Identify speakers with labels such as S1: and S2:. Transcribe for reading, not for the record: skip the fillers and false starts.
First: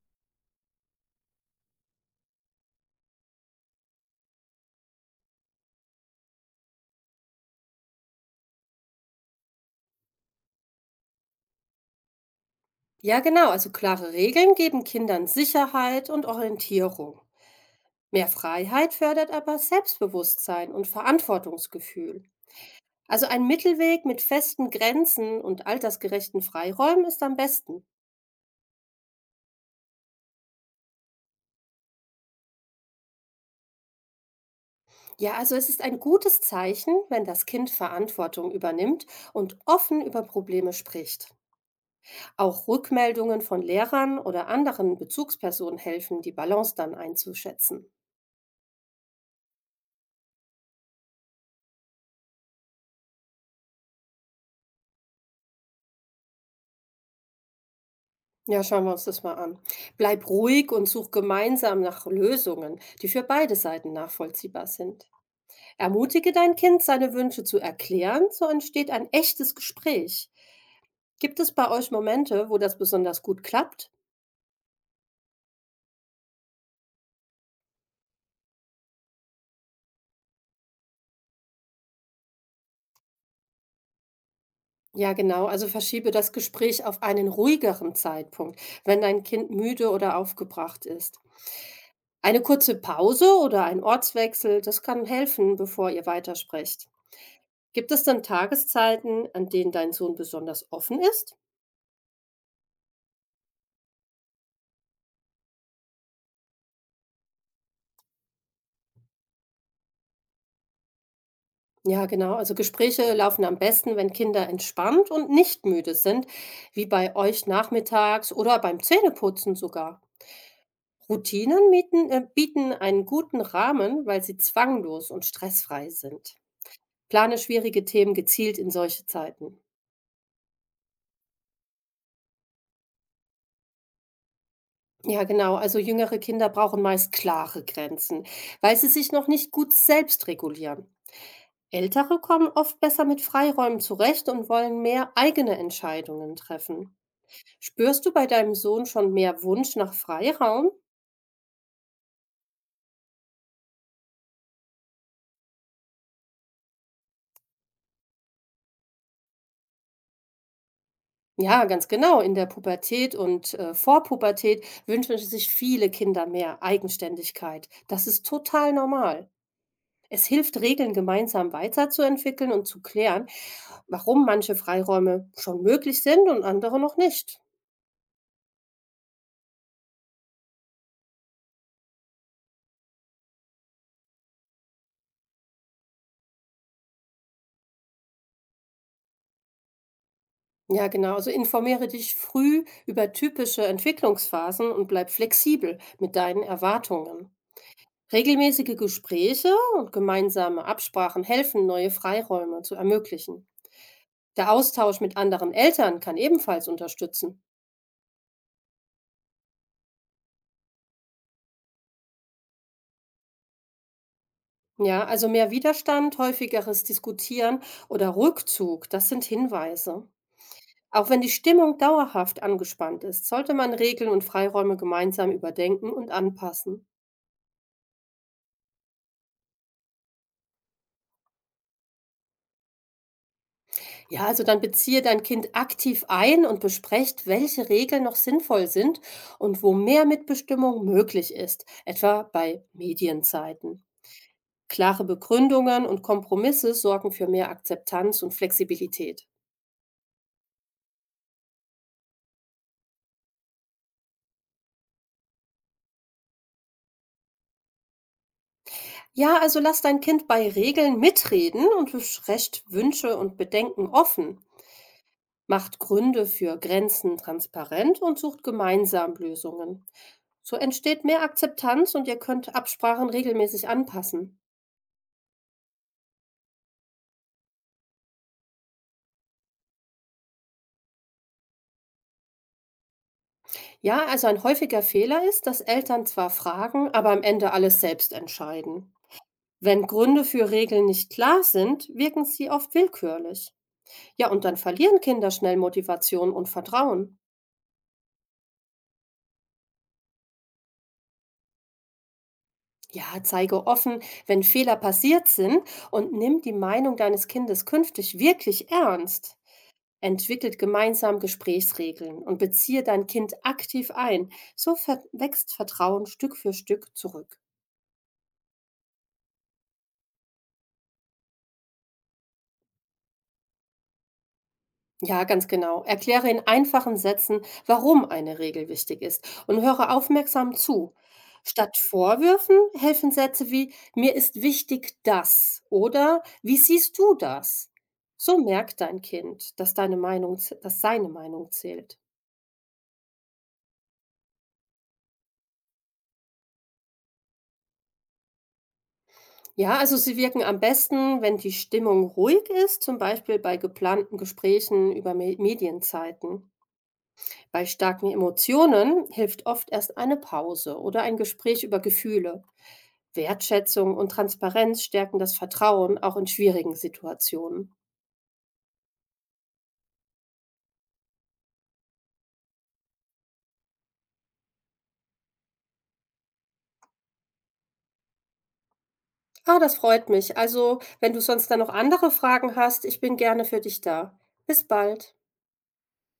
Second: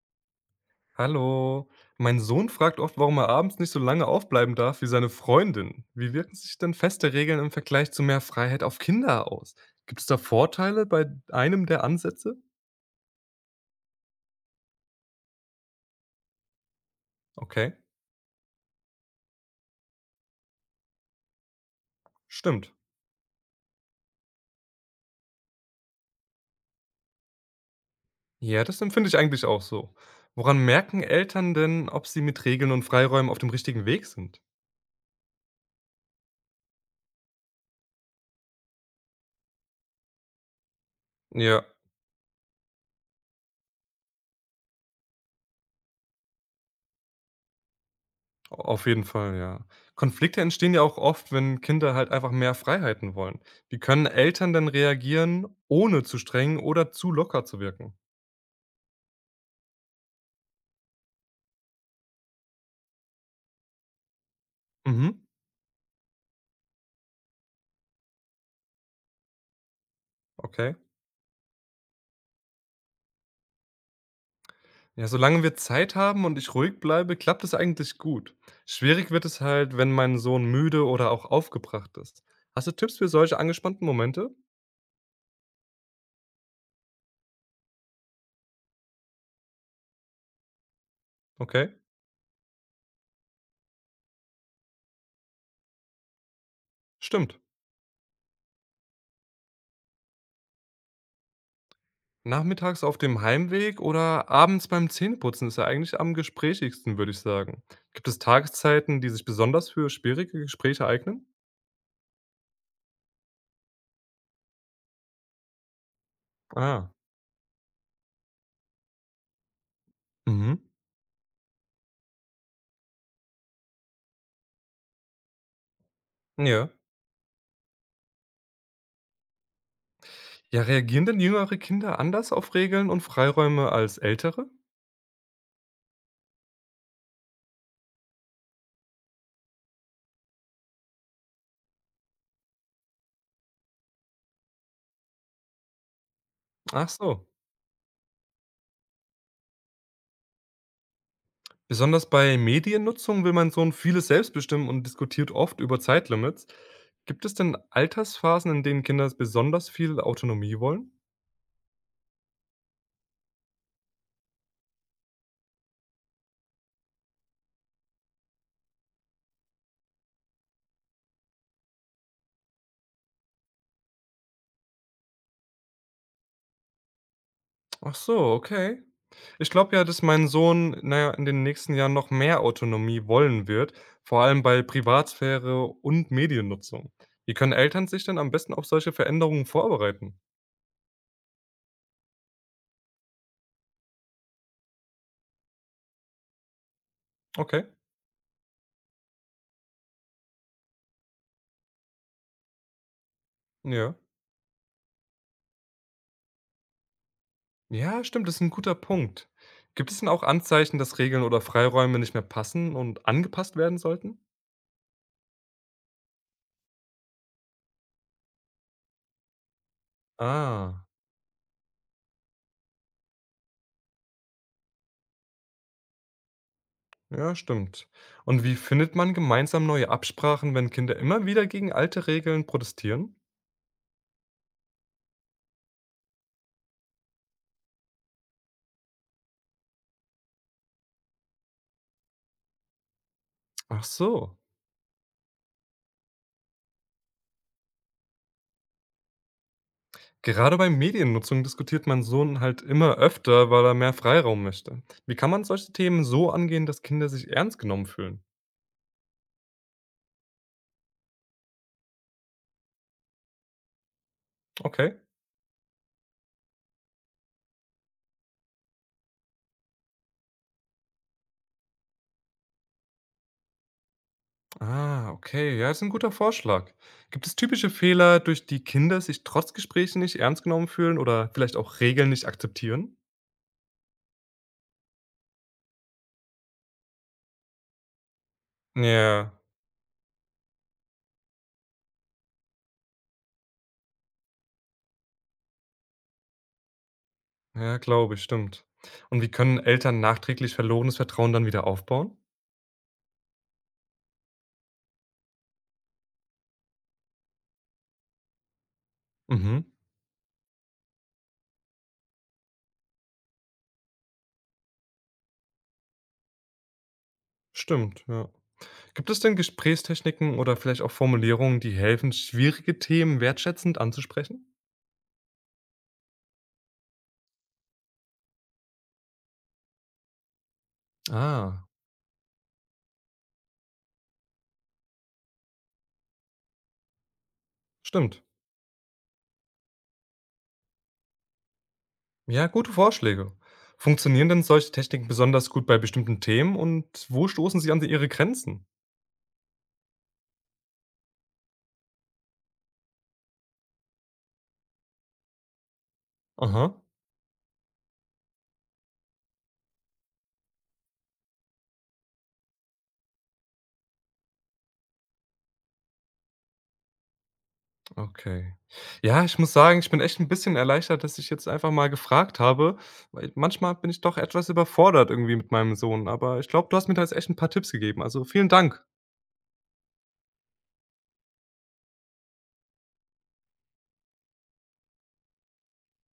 S1: Hallo. Mein Sohn fragt oft, warum er abends nicht so lange aufbleiben darf wie seine Freundin. Wie wirken sich denn feste Regeln im Vergleich zu mehr Freiheit auf Kinder aus? Gibt es da Vorteile bei einem der Ansätze?
S2: Ja, genau. Also klare Regeln geben Kindern Sicherheit und Orientierung.
S1: Okay,
S2: Mehr Freiheit fördert aber Selbstbewusstsein und Verantwortungsgefühl.
S1: stimmt.
S2: Also ein Mittelweg mit festen Grenzen und altersgerechten Freiräumen ist am besten.
S1: Ja, das empfinde ich eigentlich auch so. Woran merken Eltern denn, ob sie mit Regeln und Freiräumen auf dem richtigen Weg sind?
S2: Ja, also es ist ein gutes Zeichen, wenn das Kind Verantwortung übernimmt und offen über Probleme spricht.
S1: Ja,
S2: Auch Rückmeldungen von Lehrern oder anderen Bezugspersonen helfen, die Balance dann einzuschätzen.
S1: auf jeden Fall, ja. Konflikte entstehen ja auch oft, wenn Kinder halt einfach mehr Freiheiten wollen. Wie können Eltern denn reagieren, ohne zu streng oder zu locker zu wirken?
S2: Ja, schauen wir uns das mal an. Bleib ruhig und such gemeinsam nach Lösungen, die für beide Seiten nachvollziehbar sind.
S1: Mhm,
S2: Ermutige dein Kind, seine Wünsche zu erklären, so entsteht ein echtes Gespräch.
S1: okay.
S2: Gibt es bei euch Momente, wo das besonders gut klappt?
S1: Ja, solange wir Zeit haben und ich ruhig bleibe, klappt es eigentlich gut. Schwierig wird es halt, wenn mein Sohn müde oder auch aufgebracht ist. Hast du Tipps für solche angespannten Momente?
S2: Ja, genau, also verschiebe das Gespräch auf einen ruhigeren Zeitpunkt, wenn dein Kind müde oder aufgebracht ist.
S1: Okay,
S2: Eine kurze Pause oder ein Ortswechsel, das kann helfen, bevor ihr weitersprecht.
S1: stimmt.
S2: Gibt es denn Tageszeiten, an denen dein Sohn besonders offen ist?
S1: Nachmittags auf dem Heimweg oder abends beim Zähneputzen ist er eigentlich am gesprächigsten, würde ich sagen. Gibt es Tageszeiten, die sich besonders für schwierige Gespräche eignen?
S2: Ja, genau. Also Gespräche laufen am besten, wenn Kinder entspannt und nicht müde sind, wie
S1: Ah,
S2: bei euch nachmittags oder beim Zähneputzen sogar.
S1: mhm.
S2: Routinen mieten, bieten einen guten Rahmen, weil sie zwanglos und stressfrei sind.
S1: Ja.
S2: Plane schwierige Themen gezielt in solche Zeiten.
S1: Ja, reagieren denn jüngere Kinder anders auf Regeln und Freiräume als ältere?
S2: Ja, genau. Also jüngere Kinder brauchen meist klare Grenzen, weil sie sich noch nicht gut selbst regulieren. Ältere kommen oft besser mit Freiräumen zurecht und wollen mehr eigene Entscheidungen
S1: Ach
S2: treffen.
S1: so.
S2: Spürst du bei deinem Sohn schon mehr Wunsch nach Freiraum?
S1: Besonders bei Mediennutzung will mein Sohn vieles selbst bestimmen und diskutiert oft über Zeitlimits. Gibt es denn Altersphasen, in denen Kinder besonders viel Autonomie wollen?
S2: Ja, ganz genau. In der Pubertät und Vorpubertät wünschen sich viele Kinder mehr Eigenständigkeit. Das ist total normal. Es hilft, Regeln gemeinsam weiterzuentwickeln und zu klären, warum manche Freiräume schon möglich sind und andere noch nicht.
S1: Ach so, okay. Ich glaube ja, dass mein Sohn, naja, in den nächsten Jahren noch mehr Autonomie wollen wird, vor allem bei Privatsphäre und Mediennutzung. Wie können Eltern sich denn am besten auf solche Veränderungen vorbereiten?
S2: Ja, genau. Also informiere dich früh über typische Entwicklungsphasen und bleib flexibel mit deinen Erwartungen.
S1: Okay,
S2: Regelmäßige Gespräche und gemeinsame Absprachen helfen, neue Freiräume zu ermöglichen.
S1: ja.
S2: Der Austausch mit anderen Eltern kann ebenfalls unterstützen.
S1: Ja, stimmt, das ist ein guter Punkt. Gibt es denn auch Anzeichen, dass Regeln oder Freiräume nicht mehr passen und angepasst werden sollten?
S2: Ja, also mehr Widerstand, häufigeres Diskutieren oder Rückzug, das sind Hinweise.
S1: Ah,
S2: Auch wenn die Stimmung dauerhaft angespannt ist, sollte man Regeln und Freiräume gemeinsam überdenken und anpassen.
S1: ja, stimmt. Und wie findet man gemeinsam neue Absprachen, wenn Kinder immer wieder gegen alte Regeln protestieren?
S2: Ja, also dann beziehe dein Kind aktiv ein und besprecht, welche Regeln noch sinnvoll sind und wo mehr Mitbestimmung möglich ist, etwa bei
S1: Ach
S2: Medienzeiten.
S1: so.
S2: Klare Begründungen und Kompromisse sorgen für mehr Akzeptanz und Flexibilität.
S1: Gerade bei Mediennutzung diskutiert mein Sohn halt immer öfter, weil er mehr Freiraum möchte. Wie kann man solche Themen so angehen, dass Kinder sich ernst genommen fühlen?
S2: Ja, also lass dein Kind bei Regeln mitreden und besprecht Wünsche und Bedenken offen,
S1: Okay.
S2: macht Gründe für Grenzen transparent und sucht gemeinsam Lösungen. So entsteht mehr Akzeptanz und ihr könnt Absprachen regelmäßig anpassen.
S1: Ah, okay. Ja, ist ein guter Vorschlag. Gibt es typische Fehler, durch die Kinder sich trotz Gesprächen nicht ernst genommen fühlen oder vielleicht auch Regeln nicht akzeptieren?
S2: Ja, also ein häufiger Fehler ist, dass Eltern zwar fragen, aber am Ende alles selbst entscheiden.
S1: Ja.
S2: Wenn Gründe für Regeln nicht klar sind, wirken sie oft willkürlich. Ja, und dann verlieren Kinder schnell Motivation und Vertrauen.
S1: Ja, glaube ich, stimmt. Und wie können Eltern nachträglich verlorenes Vertrauen dann wieder aufbauen?
S2: Ja, zeige offen, wenn Fehler passiert sind und nimm die Meinung deines Kindes künftig wirklich ernst.
S1: Mhm,
S2: Entwickelt gemeinsam Gesprächsregeln und beziehe dein Kind aktiv ein. So wächst Vertrauen Stück für Stück zurück.
S1: stimmt, ja. Gibt es denn Gesprächstechniken oder vielleicht auch Formulierungen, die helfen, schwierige Themen wertschätzend anzusprechen?
S2: Ja, ganz genau. Erkläre in einfachen Sätzen, warum eine Regel wichtig ist und höre aufmerksam zu.
S1: Ah,
S2: Statt Vorwürfen helfen Sätze wie mir ist wichtig das oder wie siehst du das?
S1: stimmt.
S2: So merkt dein Kind, dass seine Meinung zählt.
S1: Ja, gute Vorschläge. Funktionieren denn solche Techniken besonders gut bei bestimmten Themen und wo stoßen sie an ihre Grenzen?
S2: Ja, also sie wirken am besten, wenn die Stimmung ruhig ist, zum Beispiel bei geplanten Gesprächen über Medienzeiten.
S1: Aha.
S2: Bei starken Emotionen hilft oft erst eine Pause oder ein Gespräch über Gefühle. Wertschätzung und Transparenz stärken das Vertrauen auch in schwierigen Situationen.
S1: Okay. Ja, ich muss sagen, ich bin echt ein bisschen erleichtert, dass ich jetzt einfach mal gefragt habe, weil manchmal bin ich doch etwas überfordert irgendwie mit meinem Sohn, aber ich glaube, du hast mir da jetzt echt ein paar Tipps gegeben. Also, vielen Dank.
S2: Ah, das freut mich. Also, wenn du sonst dann noch andere Fragen hast, ich bin gerne für dich da. Bis bald.